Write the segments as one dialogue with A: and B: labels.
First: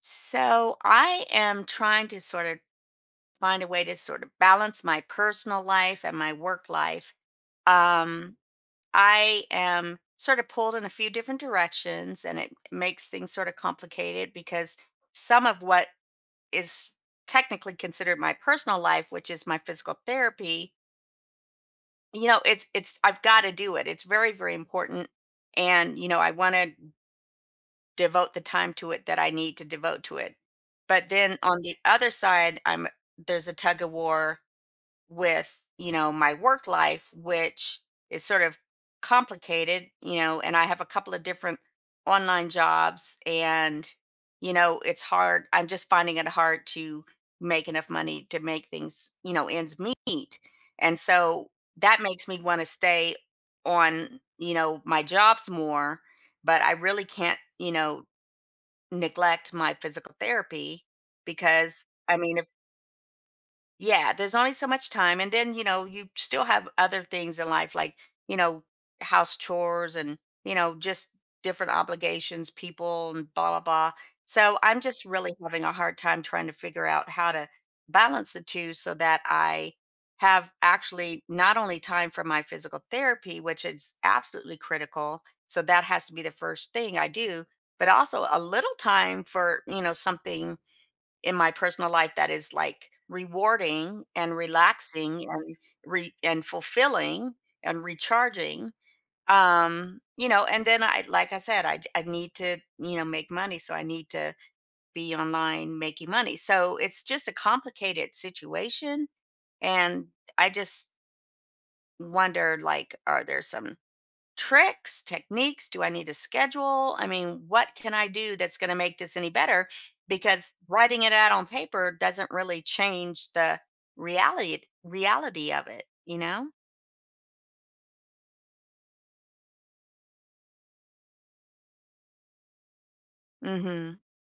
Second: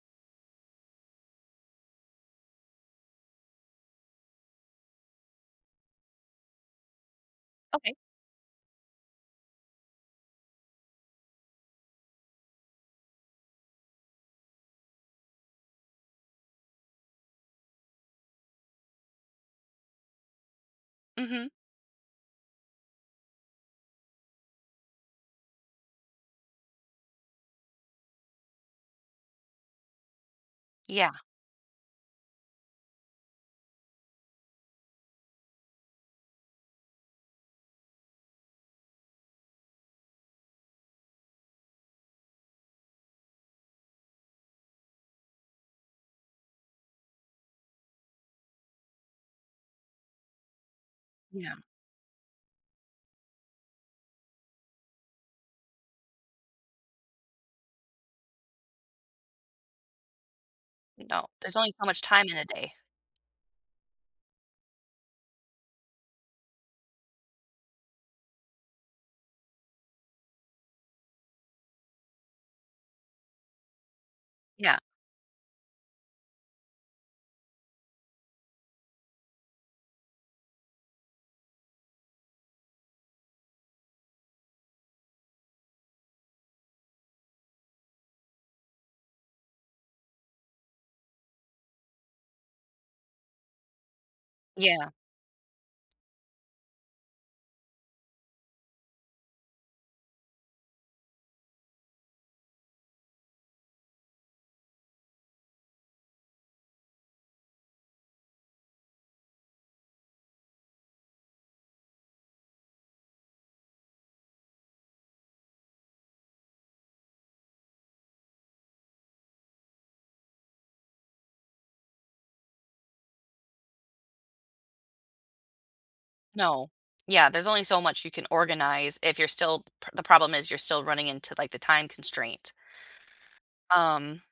A: So I am trying to sort of find a way to sort of balance my personal life and my work life.
B: Okay.
A: Um, I am sort of pulled in a few different directions, and it makes things sort of complicated because some of what is technically considered my personal life, which is my physical therapy,
B: Mhm.
A: you know, it's I've got to do it. It's very very important, and you know, I want to devote the time to it that I need to devote to it. But
B: Yeah,
A: then on the other side, I'm there's a tug of war with, you know, my work life, which is sort of complicated, you know, and I have a couple of different online jobs, and you know, it's hard. I'm just finding it hard to make enough money to make things, you know, ends meet. And so
B: yeah.
A: that makes me want to stay on, you know, my jobs more, but I really can't, you know, neglect my physical therapy
B: No, there's only so
A: because,
B: much
A: I
B: time in
A: mean,
B: a day.
A: yeah, there's only so much time. And then, you know, you still have other things in life, like, you know, house chores and, you know, just different obligations, people, and blah, blah, blah. So
B: Yeah.
A: I'm just really having a hard time trying to figure out how to balance the two so that I have actually not only time for my physical therapy, which is absolutely critical. So that has to be the first thing I do, but also a little time for, you know, something in my personal life that is like rewarding and
B: Yeah.
A: relaxing and and fulfilling and recharging. You know, and then I like I said I need to, you know, make money, so I need to be online making money, so it's just a complicated situation. And I just wonder, like, are there some tricks, techniques? Do I need to schedule? I mean, what can I do that's going to make this any better? Because writing it out on paper doesn't really change the reality of it, you know?
B: No. Yeah, there's only so much you can organize if you're still p the problem is you're still running into, the time constraint.
A: Hmm.
B: Um,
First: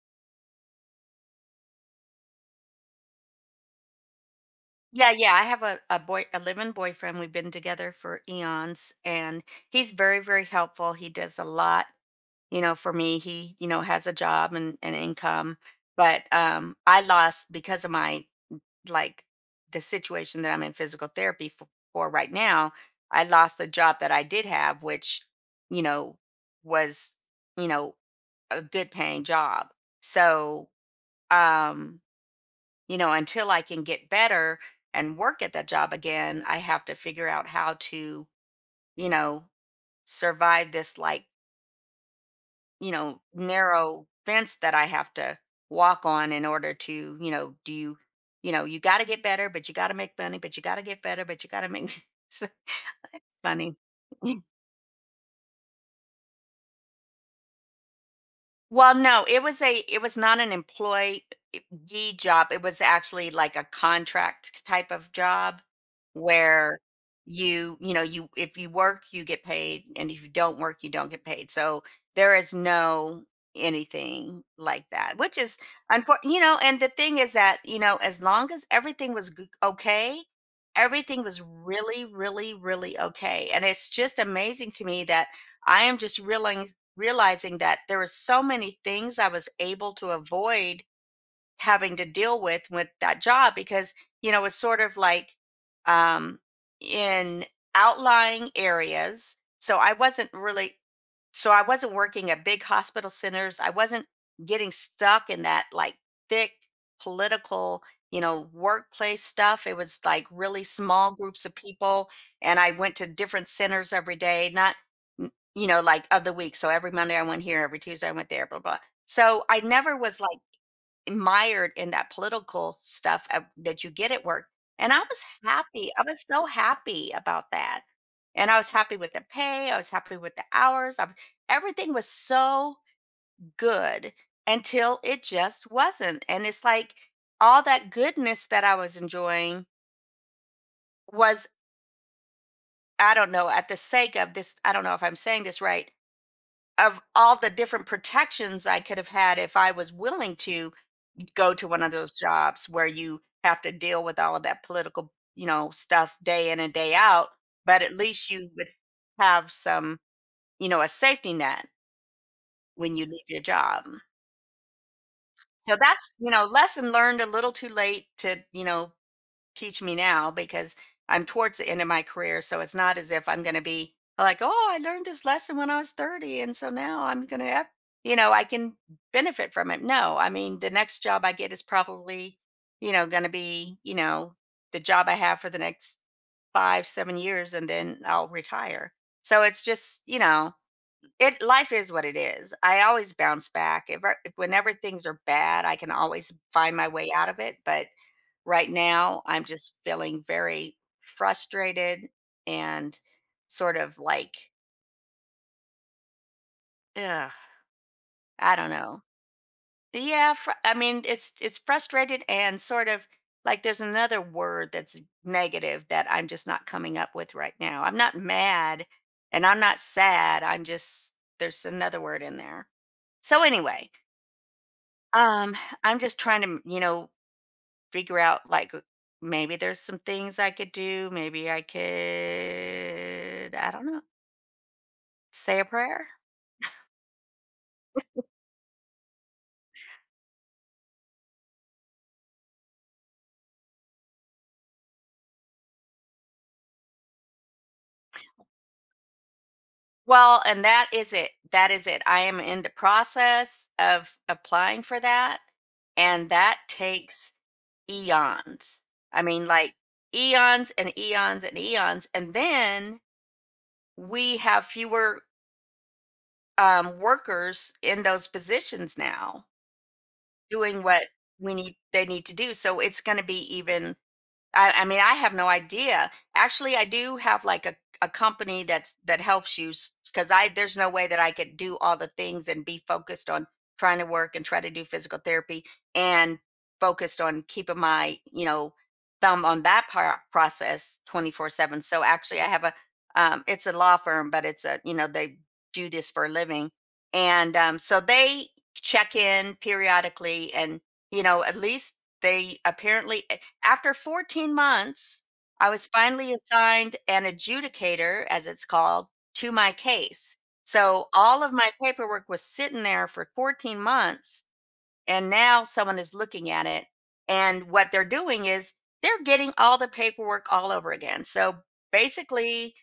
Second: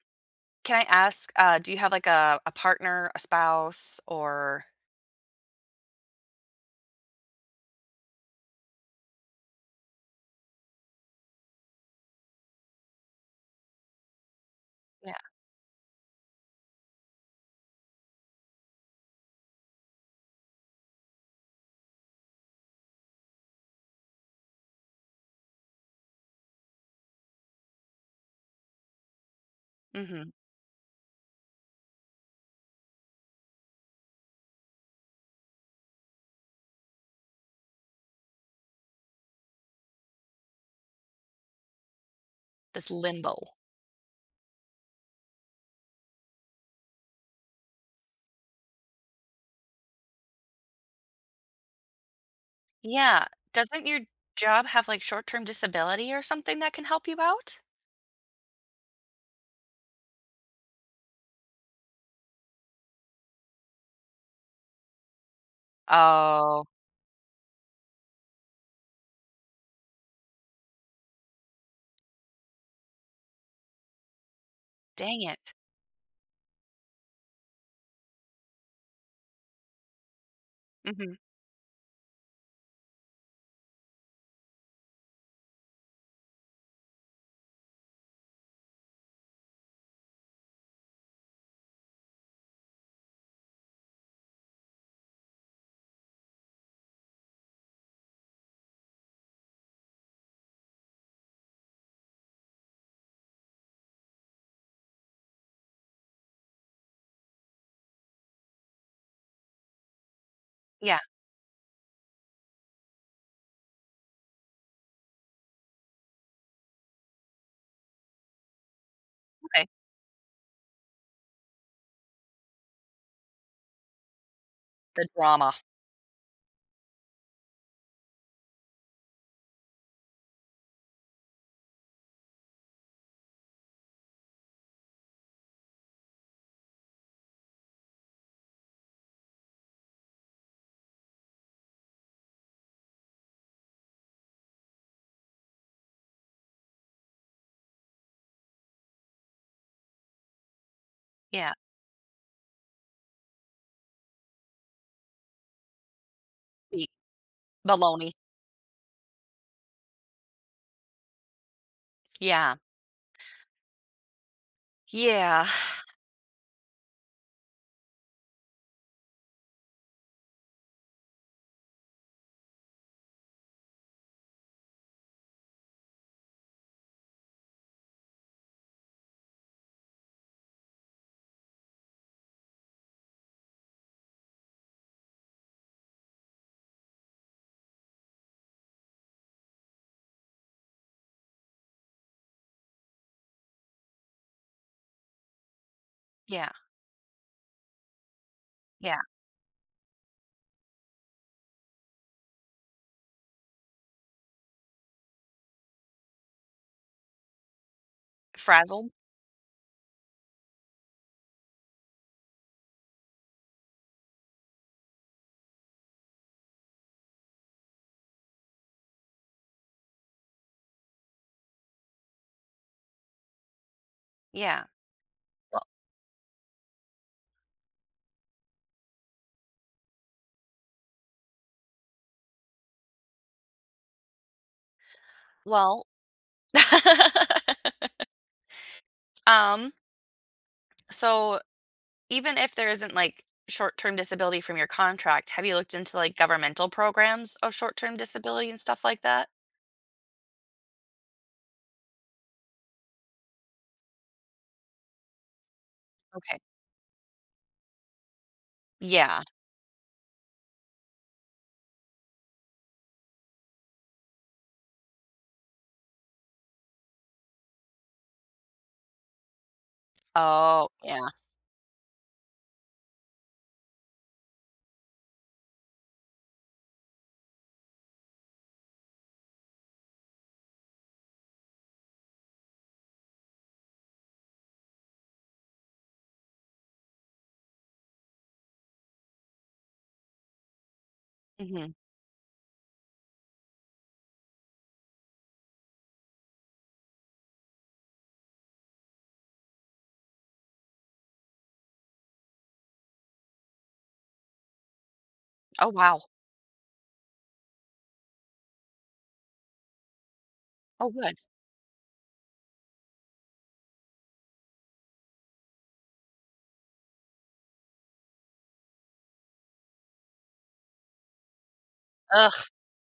B: can I ask, do you have, like, a partner, a spouse, or
A: Yeah, yeah, I have a live-in boyfriend. We've been together for eons, and he's very, very helpful. He does a lot, you know, for me. He, you know, has a job and
B: yeah.
A: income. But I lost, because of my, like, the situation that I'm in physical therapy for right now, I lost the job that I did have, which, you know, was, you know, a good paying job.
B: Mhm.
A: So, um, you know, until I can get better and work at that job again, I have to figure out how to, you know, survive this, like,
B: This
A: you know,
B: limbo.
A: narrow fence that I have to walk on in order to, you know, do you, you know, you got to get better, but you got to make money, but you got to get better, but you got to make. So
B: Yeah.
A: funny.
B: Doesn't your job have, like, short-term disability or something that can help you out?
A: Well, no, it was not an employee job. It was actually like a contract type of job
B: Oh,
A: where you know, you, if you work, you get paid, and if you don't work, you don't get paid. So there is no anything like that,
B: dang
A: which
B: it.
A: is unfortunate, you know. And the thing is that, you know, as long as everything was okay,
B: Mhm.
A: everything was really, really, really okay. And it's just amazing to me that I am just realizing that there were so many things I was able to avoid having to deal with that job, because you know it's sort of like um in outlying areas, so I wasn't working at big hospital centers, I wasn't getting stuck in that, like, thick political, you know, workplace stuff. It was like really
B: Yeah,
A: small groups of people, and I went to different centers every day, not you know, like of the week. So every monday I went here, every tuesday I went there, blah blah. So I
B: okay.
A: never was, like, mired in that political stuff at that you get at work, and I
B: The
A: was
B: drama.
A: happy, I was so happy about that, and I was happy with the pay, I was happy with the hours, I everything was so good, until it just wasn't. And it's like all that goodness that I was enjoying was, I don't know, at the sake of this, I don't know if I'm saying this right, of all the different protections I could have had if I was willing to
B: Yeah.
A: go to one of those jobs where you have to deal with all of that political, you know, stuff day in and
B: The
A: day out. But at
B: baloney.
A: least you would have some, you know, a safety net
B: Yeah.
A: when you leave your job.
B: Yeah.
A: So that's, you know, lesson learned a little too late to, you know, teach me now, because I'm towards the end of my career. So it's not as if I'm going to be like, oh, I learned this lesson when I was 30, and so now I'm going to have, you know, I can benefit from it. No, I mean, the next job I get is probably, you know, going to be, you know, the job I have for the next five, 7 years, and then I'll retire. So it's just, you know, it, life is what it is. I always bounce back. If whenever things are bad, I can always
B: Yeah.
A: find my way out of it. But right
B: Yeah.
A: now, I'm just feeling very frustrated and sort of like, yeah. I don't
B: Frazzled?
A: know. Yeah, I mean, it's frustrated and sort of like there's another word that's negative that I'm just not coming up with right now. I'm not mad, and I'm not sad. I'm just, there's another word in there. So anyway,
B: Yeah.
A: um
B: Well,
A: I'm just trying to, you know, figure out, like, maybe there's some things I could do. Maybe I could, I don't know, say a
B: well,
A: prayer.
B: um, so even if there isn't like short-term disability from your contract, have you looked into like governmental programs of short-term disability and stuff like that?
A: Well, and that is it. That is it. I am in the process of applying for that. And
B: Okay.
A: that takes eons.
B: Yeah.
A: I mean, like eons and eons and eons. And then we have fewer workers in those positions now
B: Oh,
A: doing what
B: yeah.
A: we need they need to do, so it's going to be even, I mean, I have no idea. Actually, I do have like a company that's that helps you, because I there's no way that I could do all the things and be focused on trying to work and try to do physical therapy and focused on keeping my, you know, thumb on that part process 24
B: Mhm.
A: 7 So actually I have a it's a law firm, but it's a, you know, they do this for a living. And so they check in periodically, and you know, at least they apparently after 14 months,
B: Oh,
A: I was
B: wow.
A: finally assigned an adjudicator, as it's called, to my case.
B: Oh,
A: So
B: good.
A: all of my paperwork was sitting there for 14 months, and now someone is looking at it. And what they're doing is they're getting all the paperwork all over again. So
B: Ugh.
A: basically,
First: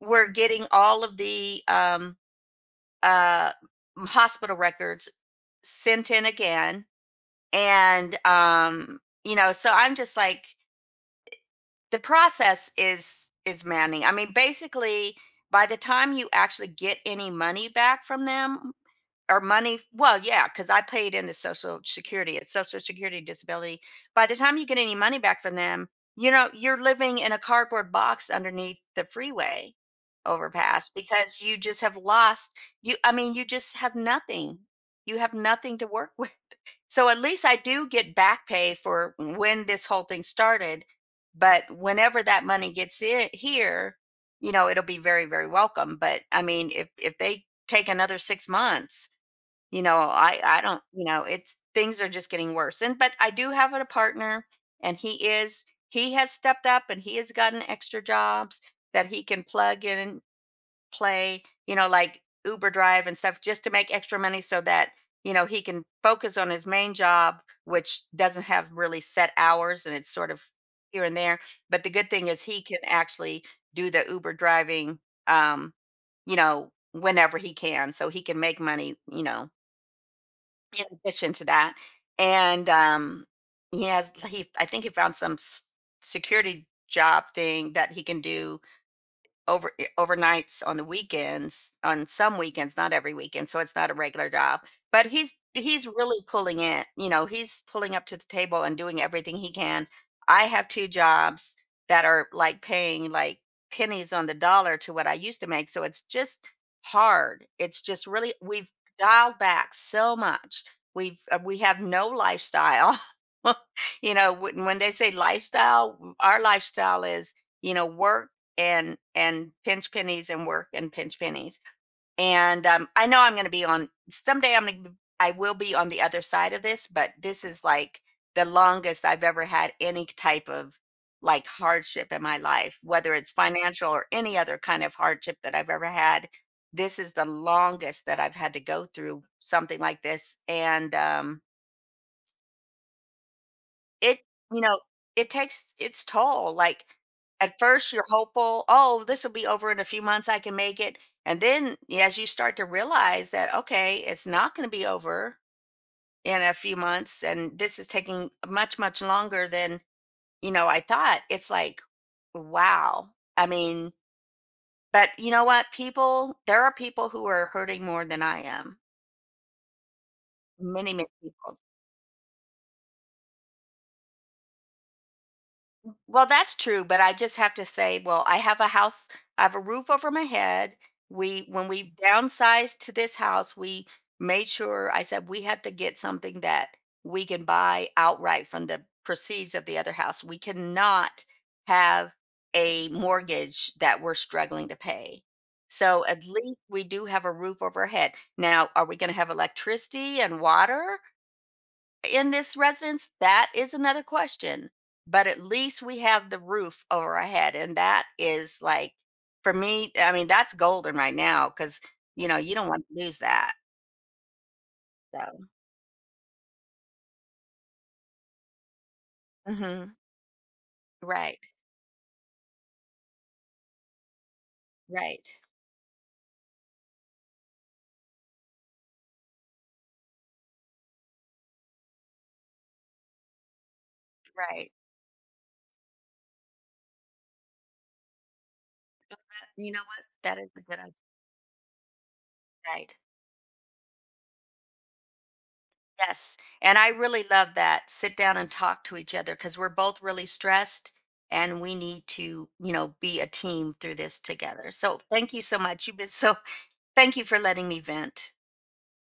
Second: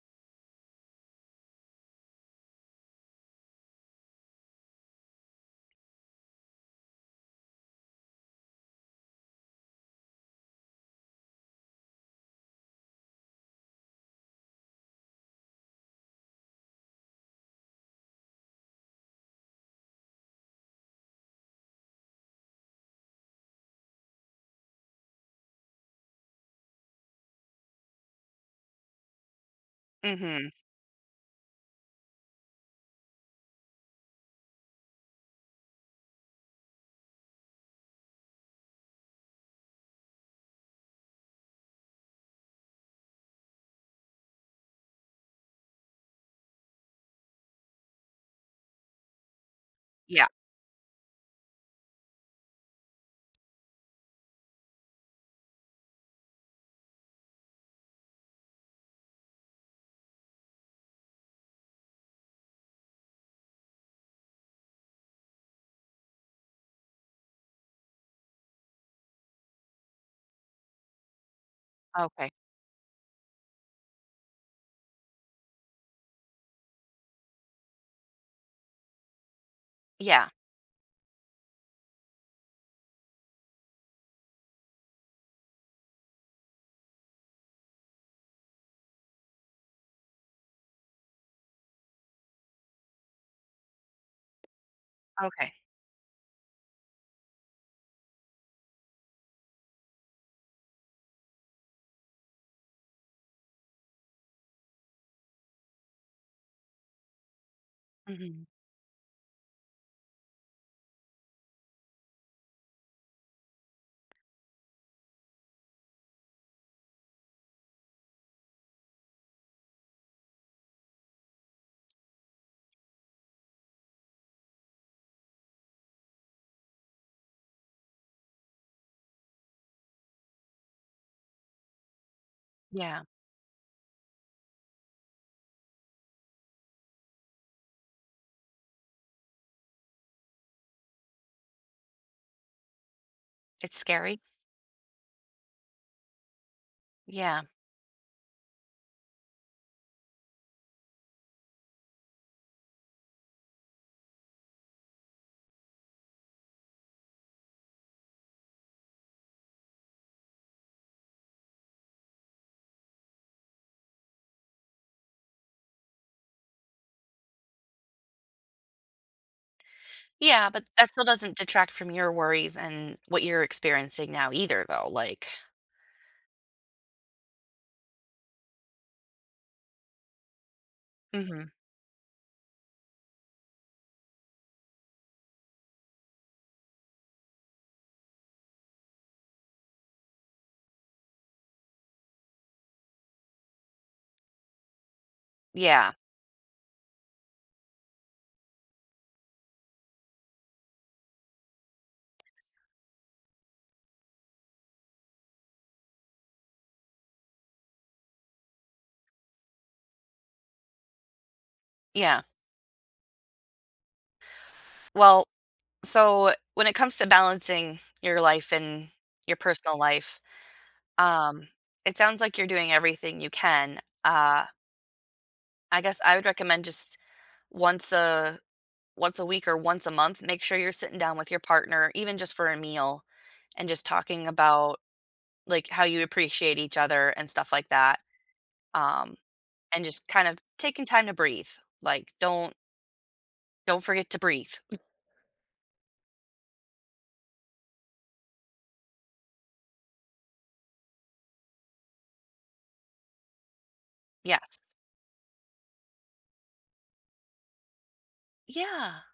A: we're getting all of the uh, hospital records sent in again. And, you know, so I'm just like, the process is maddening. I mean, basically, by the time you actually get any money back from them, or money, well, yeah, because I paid in the social security, it's social security disability. By the time you get any money back from them, you know, you're living in a cardboard box underneath the freeway
B: Mhm.
A: overpass, because you just have lost, you, I mean, you just have nothing. You have nothing to work with. So at least I do get back pay for when this whole thing started. But whenever that money gets in here, you know, it'll be very, very welcome. But I mean, if they take another 6 months, you know,
B: Yeah.
A: I don't, you know, it's, things are just getting worse. And but I do have a partner, and he has stepped up, and he has gotten extra jobs that he can plug in, play, you know, like Uber drive and stuff, just to make extra money so that, you know, he can focus on his main job, which doesn't have really set hours, and it's sort of here and there. But the good thing
B: Okay.
A: is he can actually do the Uber driving, um, you know, whenever he can. So he can make money, you know,
B: Yeah.
A: in addition to that. And I think he found some security job thing that he can do over overnights on the weekends, on some weekends, not every weekend, so it's not a regular job. But
B: Okay.
A: he's really pulling it, you know, he's pulling up to the table and doing everything he can. I have two jobs that are like paying like pennies on the dollar to what I used to make, so it's just hard. It's just really,
B: Mhm.
A: we've dialed back so much. We have no lifestyle. You know, when they say lifestyle, our lifestyle is, you know, work and pinch pennies and work and pinch pennies. And I know I'm going to be on someday. I'm going to I will be on the other side of this, but this is like the longest I've ever had any type of, like, hardship in my life,
B: Yeah.
A: whether it's financial or any other kind of hardship that I've ever had. This is the longest that I've had to go through something like this, and
B: It's scary.
A: it you know, it takes its toll, like,
B: Yeah.
A: at first you're hopeful, "Oh, this will be over in a few months, I can make it," and then yeah, as you start to realize that, "Okay, it's not gonna be over in a few months, and this is taking much, much longer than, you know, I thought," it's like, wow. I mean, but you know what? People There are people who are hurting more than I am.
B: Yeah, but that
A: Many,
B: still
A: many
B: doesn't
A: people.
B: detract from your worries and what you're experiencing now either though, like
A: Well, that's true, but I just have to say, well, I have a house, I have a roof over my head.
B: mhm.
A: We, when we downsized to this house, we made sure, I said, we have to get something that we can buy outright from the proceeds of the other house. We cannot have a mortgage that we're struggling to pay.
B: Yeah.
A: So at least we do have a roof over our head. Now, are we going to have electricity and water in this residence, that is another question. But at least we have the roof over our head. And that is like, for me, I mean, that's golden right now because,
B: Yeah.
A: you know, you don't want to lose that. So,
B: Well, so when it comes to balancing your life and your personal
A: hmm,
B: life,
A: right,
B: um, it sounds like you're doing everything you can.
A: right,
B: I guess I would recommend just once a once a week or once a month, make sure you're sitting down with your partner, even just for a meal, and just talking
A: right.
B: about, like, how you appreciate each other and stuff like that. Um
A: That- You
B: and
A: know what?
B: just kind of
A: That is a good
B: taking
A: idea.
B: time to breathe. Like,
A: Right.
B: don't forget to breathe.
A: Yes. And I really love that. Sit down and talk to each other, because we're both really stressed, and we need to, you know, be a team through this
B: Yes.
A: together. So thank you so much. You've been so, thank you for letting me vent.
B: Yeah.